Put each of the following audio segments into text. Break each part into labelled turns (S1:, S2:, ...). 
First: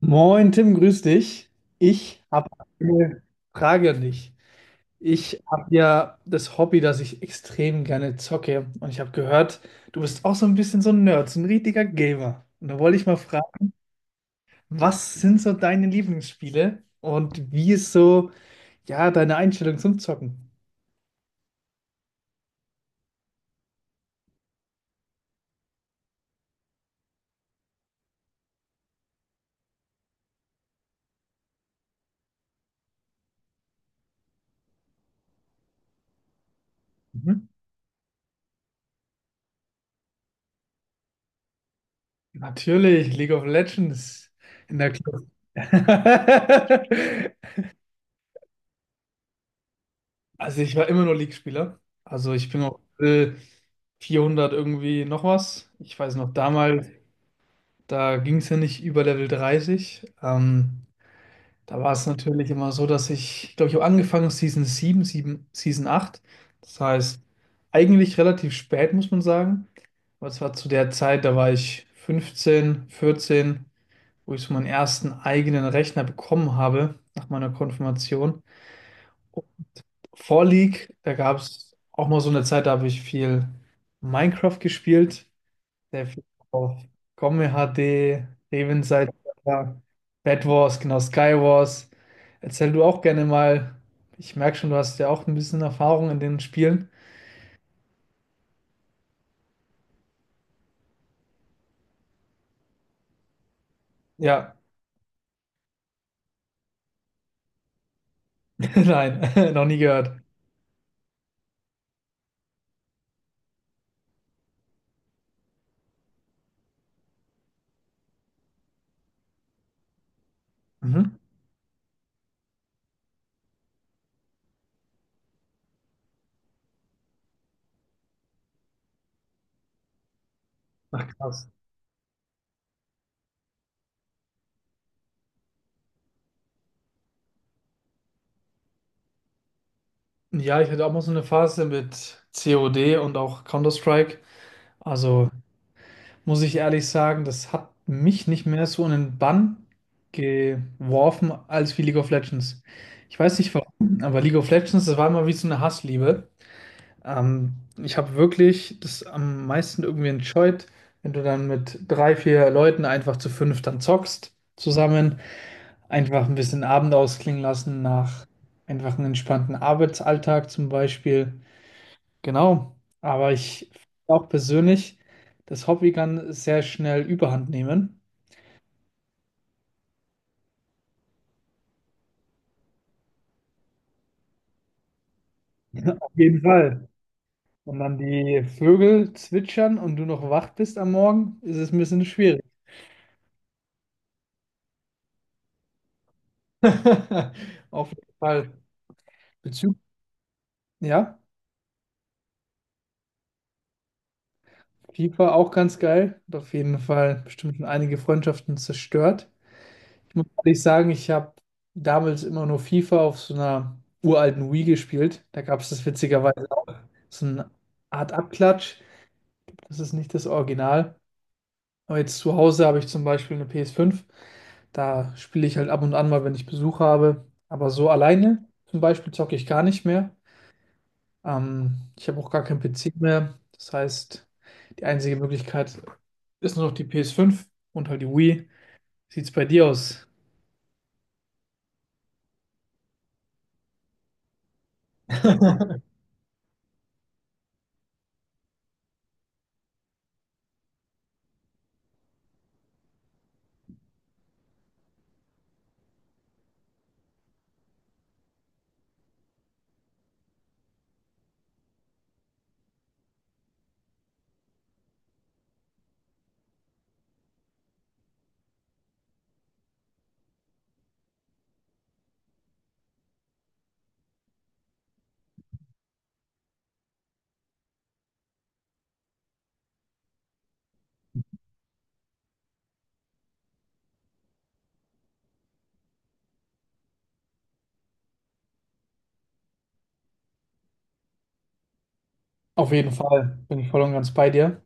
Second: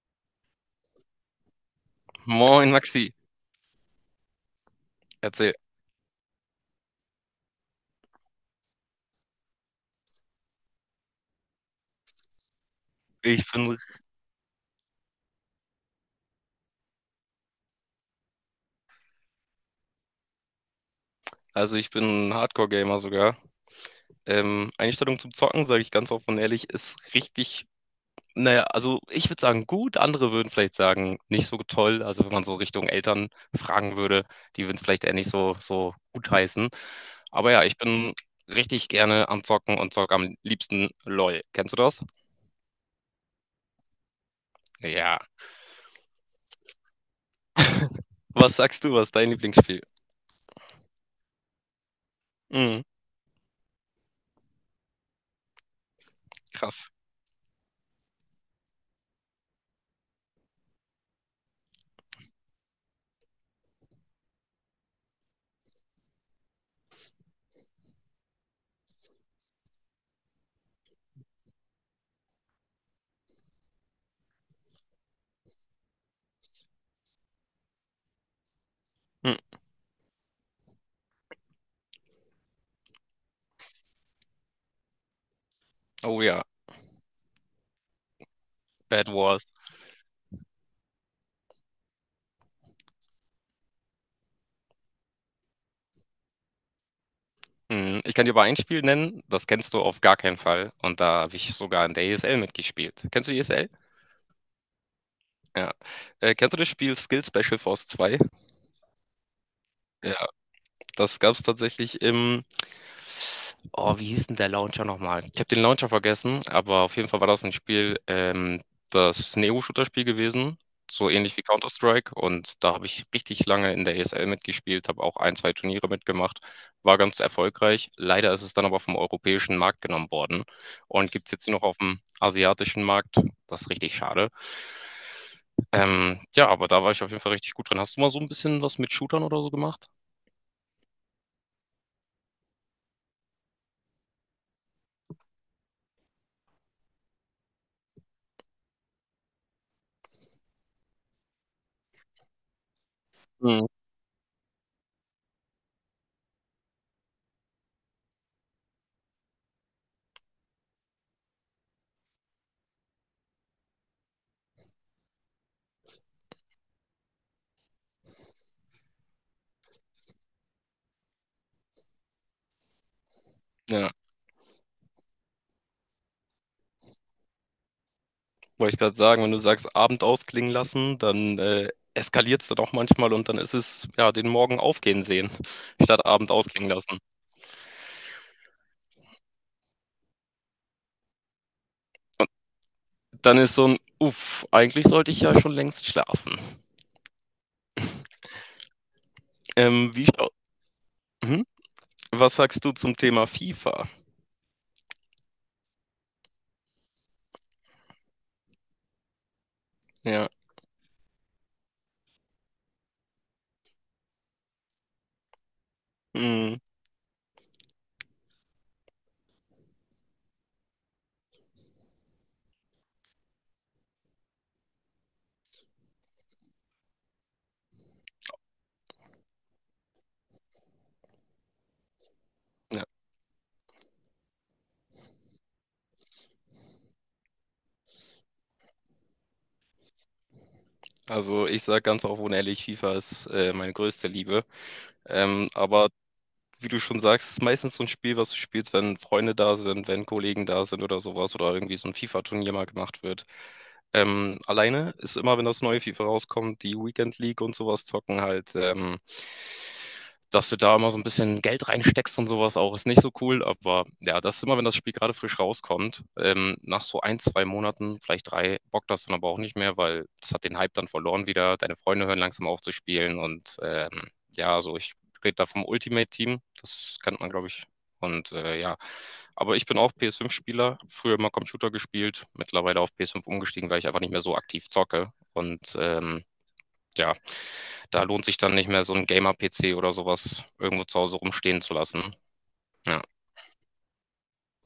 S1: Moin Tim, grüß dich. Ich habe
S2: Moin Maxi,
S1: eine Frage an dich. Ich
S2: erzähl.
S1: habe ja das Hobby, dass ich extrem gerne zocke. Und ich habe gehört, du bist auch so ein bisschen so ein Nerd, so ein richtiger Gamer. Und da wollte ich mal
S2: Ich
S1: fragen,
S2: bin,
S1: was sind so deine Lieblingsspiele und wie ist so, ja, deine Einstellung zum Zocken?
S2: also ich bin ein Hardcore-Gamer sogar. Einstellung zum Zocken, sage ich ganz offen und ehrlich, ist richtig, naja, also ich würde sagen gut, andere würden vielleicht sagen nicht so toll. Also wenn man so Richtung Eltern fragen würde, die würden es vielleicht eher nicht so gut heißen.
S1: Mhm.
S2: Aber ja, ich bin richtig gerne am Zocken und zocke am liebsten LOL. Kennst du das?
S1: Natürlich, League of Legends in der
S2: Ja.
S1: Club.
S2: Was sagst du, was ist dein Lieblingsspiel?
S1: Also ich war immer nur League-Spieler. Also ich bin auf
S2: Mhm,
S1: Level 400 irgendwie noch was. Ich weiß noch, damals,
S2: krass.
S1: da ging es ja nicht über Level 30. Da war es natürlich immer so, dass ich glaube, ich habe angefangen Season sieben, Season 8. Das heißt, eigentlich relativ spät, muss man sagen. Aber es war zu der Zeit, da war ich 15, 14, wo ich so meinen ersten eigenen Rechner bekommen habe nach meiner Konfirmation.
S2: Mhm.
S1: Vor League, da gab es auch mal so eine Zeit, da habe ich viel Minecraft gespielt, sehr
S2: Oh
S1: viel
S2: ja,
S1: auf Gomme HD,
S2: Bad
S1: Revenseite,
S2: Wars.
S1: Bed Wars, genau, Sky Wars. Erzähl du auch gerne mal. Ich merke schon, du hast ja auch ein bisschen Erfahrung in den Spielen.
S2: Mhm, ich kann dir aber ein Spiel nennen, das kennst du auf gar keinen Fall und da habe ich sogar in der ESL mitgespielt. Kennst du ESL?
S1: Ja,
S2: Ja. Kennst du das Spiel Skill Special Force 2?
S1: nein, noch nie gehört.
S2: Das gab es tatsächlich im. Oh, wie hieß denn der Launcher nochmal? Ich habe den Launcher vergessen, aber auf jeden Fall war das ein Spiel, das ist ein EU-Shooter-Spiel gewesen,
S1: Mhm.
S2: so ähnlich wie Counter-Strike. Und da habe ich richtig lange in der ESL mitgespielt, habe auch ein, zwei Turniere mitgemacht, war ganz erfolgreich. Leider ist es dann aber vom europäischen Markt genommen worden
S1: Ach,
S2: und gibt es
S1: krass.
S2: jetzt nur noch auf dem asiatischen Markt. Das ist richtig schade. Ja, aber da war ich auf jeden Fall richtig gut drin. Hast du mal so ein bisschen was mit Shootern oder so gemacht?
S1: Ja, ich hatte auch mal so eine Phase mit COD und auch Counter-Strike. Also muss ich ehrlich sagen, das hat mich nicht mehr so in den Bann geworfen als wie League of Legends. Ich weiß nicht
S2: Mhm.
S1: warum, aber League of Legends, das war immer wie so eine Hassliebe. Ähm, Ich habe wirklich das am meisten irgendwie enjoyed, wenn du dann mit drei, vier Leuten einfach zu fünf dann zockst zusammen, einfach ein bisschen Abend ausklingen lassen nach einfach einem entspannten Arbeitsalltag zum Beispiel. Genau, aber ich finde
S2: Ja.
S1: auch persönlich, das Hobby kann sehr schnell Überhand nehmen.
S2: Wollte ich gerade sagen, wenn du sagst, Abend ausklingen lassen, dann eskaliert es dann auch manchmal und dann ist es, ja, den Morgen aufgehen sehen, statt
S1: Auf
S2: Abend
S1: jeden
S2: ausklingen
S1: Fall.
S2: lassen.
S1: Und dann die Vögel zwitschern und du noch wach bist am Morgen, ist es ein bisschen schwierig.
S2: Dann ist so ein, uff, eigentlich sollte ich ja schon längst schlafen.
S1: Auf jeden Fall. Bezug,
S2: Ähm, wie, schau-
S1: ja,
S2: mhm. Was sagst du zum Thema FIFA?
S1: FIFA auch ganz geil. Hat auf jeden Fall bestimmt schon einige Freundschaften zerstört. Ich muss
S2: Ja,
S1: ehrlich sagen, ich habe damals immer nur FIFA auf so einer uralten Wii gespielt. Da gab es das witzigerweise
S2: mm,
S1: auch so eine Art Abklatsch. Das ist nicht das Original. Aber jetzt zu Hause habe ich zum Beispiel eine PS5. Da spiele ich halt ab und an mal, wenn ich Besuch habe. Aber so alleine zum Beispiel zocke ich gar nicht mehr. Ich habe auch gar keinen
S2: ja.
S1: PC mehr. Das heißt, die einzige Möglichkeit ist nur noch die PS5 und halt die Wii. Sieht's bei dir aus?
S2: Also ich sage ganz offen und ehrlich, FIFA ist meine größte Liebe. Ähm, aber wie du schon sagst, ist meistens so ein Spiel, was du spielst, wenn Freunde da sind, wenn Kollegen da sind oder sowas oder irgendwie so ein FIFA-Turnier mal gemacht wird. Alleine ist immer, wenn das neue FIFA rauskommt, die Weekend League und sowas zocken halt dass du da immer so ein bisschen Geld reinsteckst und sowas auch, ist nicht so cool. Aber ja, das ist immer, wenn das Spiel gerade frisch rauskommt, nach so ein, zwei Monaten, vielleicht drei, bockt das dann aber auch nicht mehr, weil das hat den Hype dann verloren wieder. Deine Freunde hören langsam auf zu spielen und ja, also ich rede da vom Ultimate Team, das kennt man, glaube ich. Und ja, aber ich bin auch PS5-Spieler, früher immer Computer gespielt, mittlerweile auf PS5 umgestiegen, weil ich einfach nicht mehr so aktiv zocke. Und ja, da lohnt sich dann nicht mehr so 'n Gamer-PC oder sowas irgendwo zu Hause rumstehen zu lassen.
S1: Auf jeden
S2: Ja.
S1: Fall bin ich voll und ganz bei dir.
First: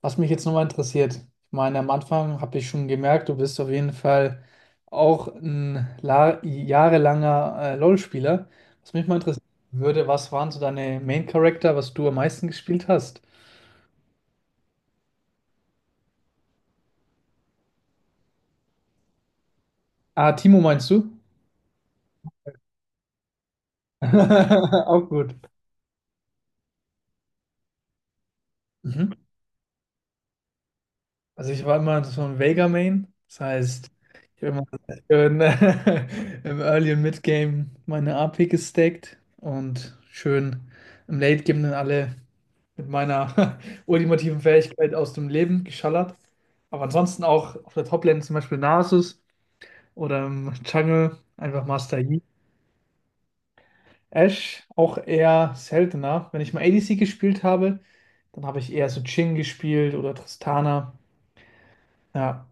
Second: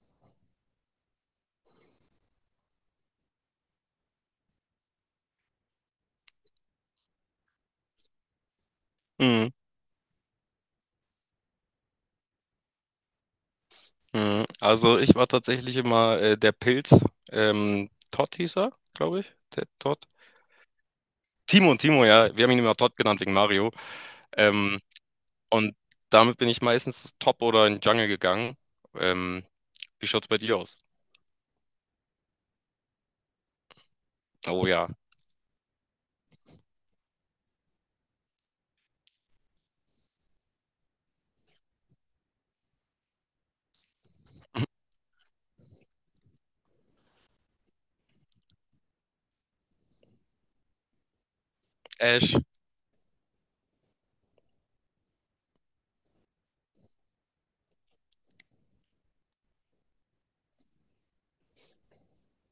S1: Was mich jetzt nochmal interessiert, ich meine, am Anfang habe ich schon gemerkt, du bist auf jeden Fall auch ein jahrelanger LoL-Spieler. Was mich mal interessieren
S2: Mhm,
S1: würde, was waren so deine Main-Charakter, was du am meisten gespielt hast?
S2: mhm. Also, ich war tatsächlich immer, der Pilz. Todd hieß er, glaube ich. Der Todd?
S1: Ah, Timo meinst du?
S2: Timo, Timo, ja. Wir haben ihn immer Todd genannt wegen Mario. Ähm,
S1: Auch gut.
S2: und damit bin ich meistens Top oder in Jungle gegangen.
S1: Mhm.
S2: Ähm, Wie schaut's bei dir aus?
S1: Also ich war immer so ein Vega Main, das heißt, ich habe immer
S2: Oh ja.
S1: schön im Early- und Mid-Game meine AP gestackt und schön im Late-Game dann alle mit meiner ultimativen Fähigkeit aus dem Leben geschallert. Aber ansonsten auch auf der Top-Lane zum Beispiel Nasus oder im Jungle einfach Master Yi.
S2: Ash.
S1: Ashe auch eher seltener. Wenn ich mal ADC gespielt habe, dann habe ich eher so Jhin gespielt oder Tristana. Ja,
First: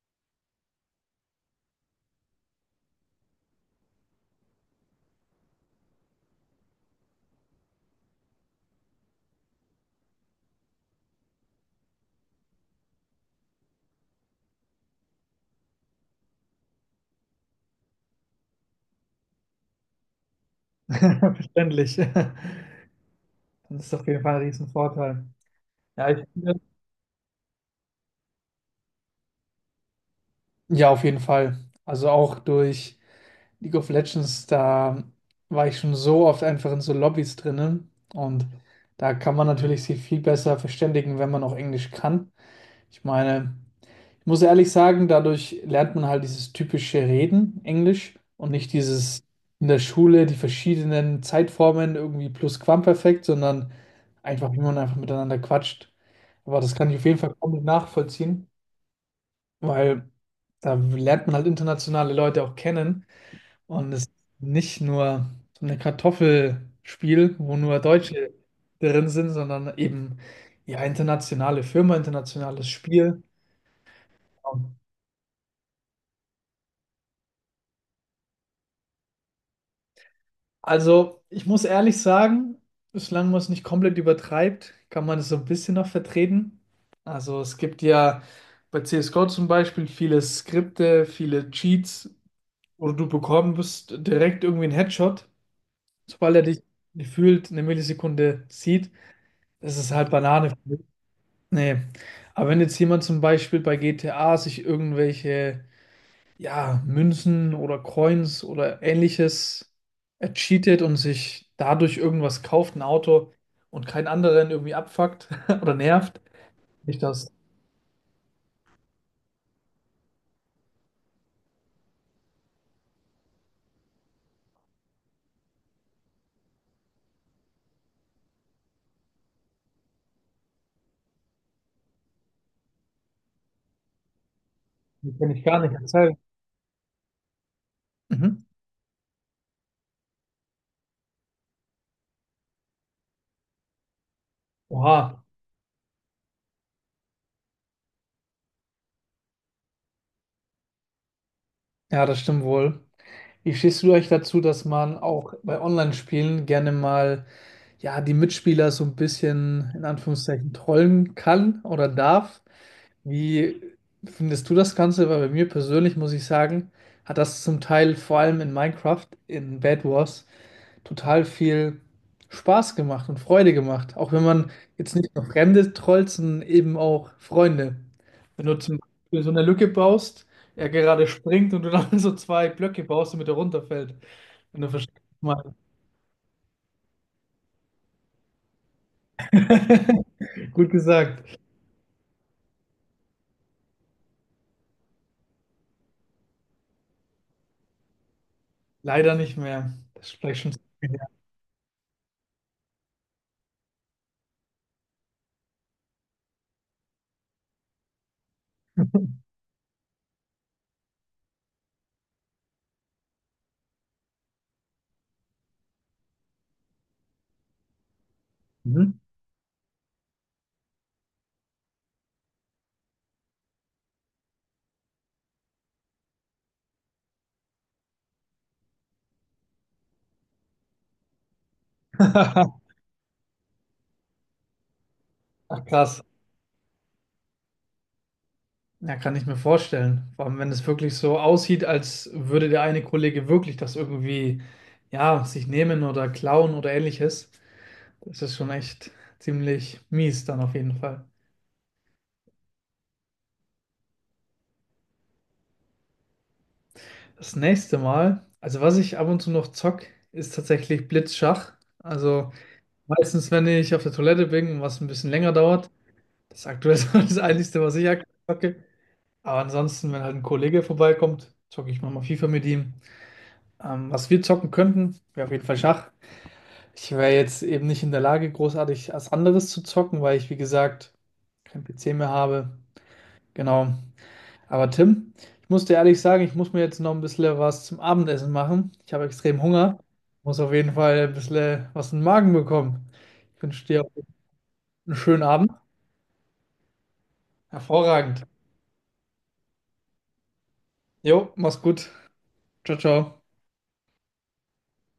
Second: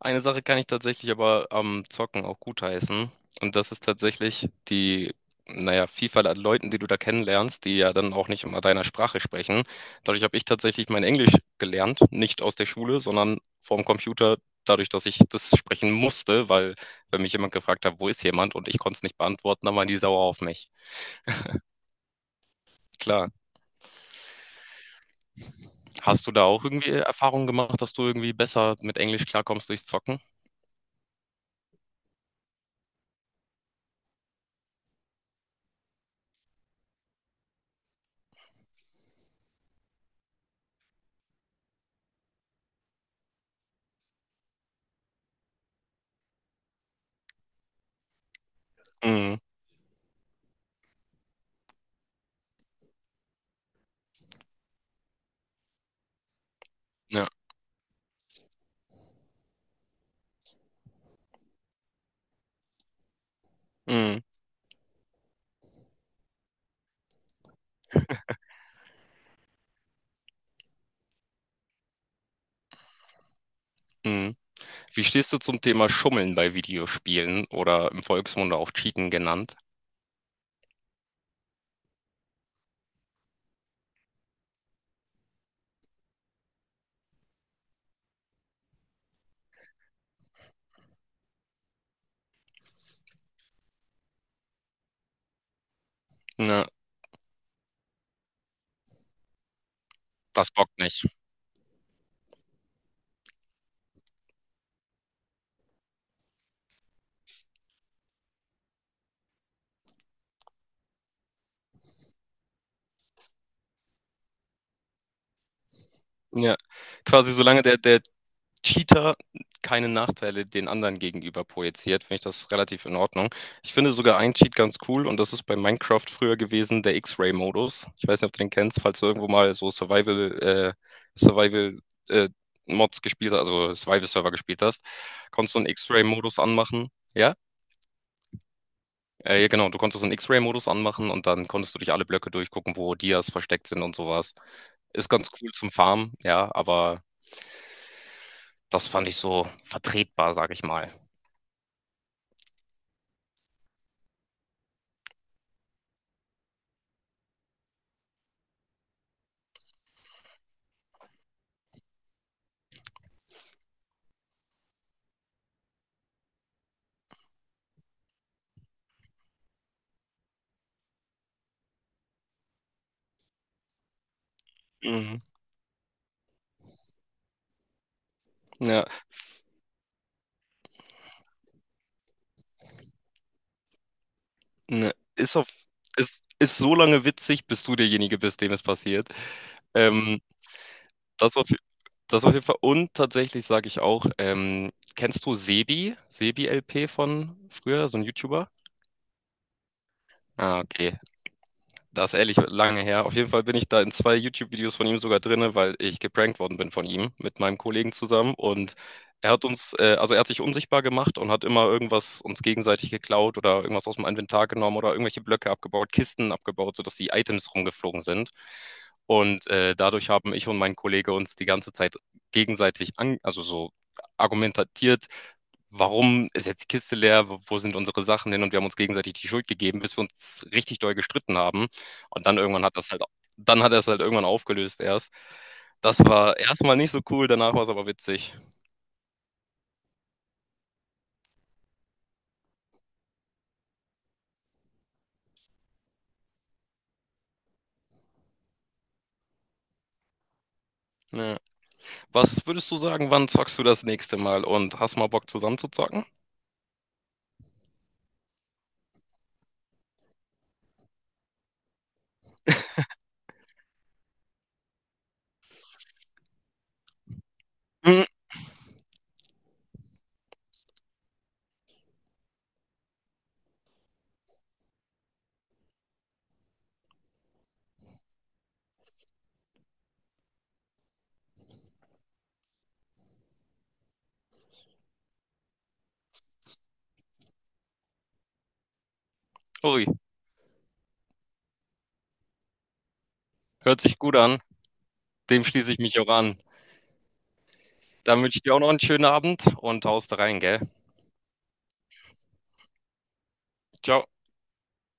S2: Eine Sache kann ich tatsächlich aber am Zocken auch gutheißen. Und das ist tatsächlich die, naja, Vielfalt an Leuten, die du da kennenlernst, die ja dann auch nicht immer deiner Sprache sprechen. Dadurch habe ich tatsächlich mein Englisch gelernt, nicht aus der Schule, sondern vorm Computer, dadurch, dass ich das sprechen musste, weil wenn mich jemand gefragt hat, wo ist jemand und ich konnte es nicht beantworten, dann waren die sauer auf mich.
S1: verständlich.
S2: Klar.
S1: Das ist auf jeden Fall ein Riesenvorteil. Ja, ich
S2: Hast du da
S1: finde,
S2: auch irgendwie Erfahrungen gemacht, dass du irgendwie besser mit Englisch klarkommst durchs Zocken?
S1: ja, auf jeden Fall. Also auch durch League of Legends, da war ich schon so oft einfach in so Lobbys drinnen. Und da kann man natürlich sich viel besser verständigen, wenn man auch Englisch kann. Ich meine, ich muss ehrlich sagen, dadurch lernt man halt dieses typische Reden Englisch und nicht dieses
S2: Mhm.
S1: in der Schule die verschiedenen Zeitformen irgendwie Plusquamperfekt, sondern einfach, wie man einfach miteinander quatscht. Aber das kann ich auf jeden
S2: Ja.
S1: Fall komplett nachvollziehen, weil da lernt man halt internationale Leute auch kennen und es ist
S2: Mhm.
S1: nicht nur so ein Kartoffelspiel, wo nur Deutsche drin sind, sondern eben ja internationale Firma, internationales Spiel.
S2: Mhm. Wie stehst du zum Thema Schummeln bei Videospielen oder im Volksmund auch Cheaten genannt?
S1: Also ich muss ehrlich sagen, solange man es nicht komplett übertreibt, kann man es so ein bisschen noch vertreten. Also es gibt ja bei CSGO zum Beispiel viele Skripte, viele Cheats, wo du bekommst direkt irgendwie einen Headshot. Sobald er dich
S2: Ja,
S1: gefühlt eine Millisekunde sieht, das ist halt
S2: das
S1: Banane.
S2: bockt nicht.
S1: Nee. Aber wenn jetzt jemand zum Beispiel bei GTA sich irgendwelche, ja, Münzen oder Coins oder ähnliches ercheatet und sich dadurch irgendwas kauft, ein Auto und keinen anderen irgendwie abfuckt oder nervt,
S2: Ja,
S1: ich das,
S2: quasi solange der Cheater keine Nachteile den anderen gegenüber projiziert, finde ich das relativ in Ordnung. Ich finde sogar einen Cheat ganz cool und das ist bei Minecraft früher gewesen, der X-Ray-Modus. Ich weiß nicht, ob du den kennst, falls du irgendwo mal so Survival, Survival, äh, Mods gespielt hast, also Survival-Server gespielt hast,
S1: das kann ich
S2: konntest du
S1: gar
S2: einen
S1: nicht erzählen.
S2: X-Ray-Modus anmachen. Ja,
S1: Mhm.
S2: Ja, genau, du konntest einen X-Ray-Modus anmachen und dann konntest du durch alle Blöcke durchgucken, wo Dias versteckt sind und sowas. Ist
S1: Oha.
S2: ganz cool zum Farmen, ja, aber das fand ich so vertretbar, sag ich mal.
S1: Ja, das stimmt wohl. Wie stehst du euch dazu, dass man auch bei Online-Spielen gerne mal ja, die Mitspieler so ein bisschen in Anführungszeichen trollen kann oder darf? Wie findest du das Ganze? Weil bei mir persönlich muss ich sagen, hat das zum Teil vor allem in Minecraft, in Bed Wars, total viel Spaß gemacht und Freude gemacht. Auch wenn man jetzt nicht
S2: Mhm.
S1: nur Fremde trollt, sondern eben auch Freunde. Wenn du zum
S2: Ja,
S1: Beispiel so eine Lücke baust, er gerade springt und du dann so zwei Blöcke baust, damit er runterfällt. Wenn du
S2: ne.
S1: verstehst,
S2: Ist
S1: was
S2: auf,
S1: ich
S2: ist, ist so lange witzig, bis du derjenige bist, dem es passiert.
S1: meine.
S2: Ähm,
S1: Gut
S2: das
S1: gesagt.
S2: auf, das auf jeden Fall. Und tatsächlich sage ich auch, kennst du Sebi? Sebi LP von früher, so ein YouTuber?
S1: Leider nicht mehr. Das ist vielleicht schon zu
S2: Ah,
S1: lange
S2: okay.
S1: her.
S2: Das ist ehrlich lange her. Auf jeden Fall bin ich da in zwei YouTube-Videos von ihm sogar drinne, weil ich geprankt worden bin von ihm mit meinem Kollegen zusammen. Und er hat uns, also er hat sich unsichtbar gemacht und hat immer irgendwas uns gegenseitig geklaut oder irgendwas aus dem Inventar genommen oder irgendwelche Blöcke abgebaut, Kisten abgebaut, sodass die Items rumgeflogen sind.
S1: Mhm.
S2: Und dadurch haben ich und mein Kollege uns die ganze Zeit gegenseitig an, also so argumentiert, warum ist jetzt die Kiste leer, wo sind unsere Sachen hin? Und wir haben uns gegenseitig die Schuld gegeben, bis wir uns richtig doll gestritten haben. Und dann irgendwann hat das halt, dann hat er es halt irgendwann aufgelöst erst.
S1: Ach, krass.
S2: Das war erstmal nicht so cool, danach war es aber witzig.
S1: Ja, kann ich mir vorstellen. Vor allem, wenn es wirklich so aussieht, als würde der eine Kollege wirklich das irgendwie, ja, sich nehmen oder klauen oder ähnliches. Das ist schon echt ziemlich mies dann auf jeden Fall.
S2: Ja. Was würdest du sagen, wann zockst du das nächste Mal und hast mal Bock zusammen zu zocken?
S1: Das nächste Mal, also was ich ab und zu noch zock, ist tatsächlich Blitzschach. Also meistens, wenn ich auf der Toilette bin und was ein bisschen länger dauert, das ist aktuell so das Einzige, was ich
S2: Hm,
S1: aktuell zocke. Aber ansonsten, wenn halt ein Kollege vorbeikommt, zocke ich manchmal FIFA mit ihm. Was wir zocken könnten, wäre auf jeden Fall Schach. Ich wäre jetzt eben nicht in der Lage, großartig was anderes zu zocken, weil ich, wie gesagt, kein PC mehr habe. Genau. Aber Tim, ich muss dir ehrlich sagen, ich muss mir jetzt noch ein bisschen was zum Abendessen machen. Ich habe extrem Hunger.
S2: ui,
S1: Muss auf jeden Fall ein bisschen was in den Magen bekommen. Ich wünsche
S2: hört
S1: dir
S2: sich gut an.
S1: einen schönen
S2: Dem
S1: Abend.
S2: schließe ich mich auch an. Dann
S1: Hervorragend.
S2: wünsche ich dir auch noch einen schönen Abend und haust rein, gell?
S1: Jo, mach's gut. Ciao, ciao.
S2: Ciao.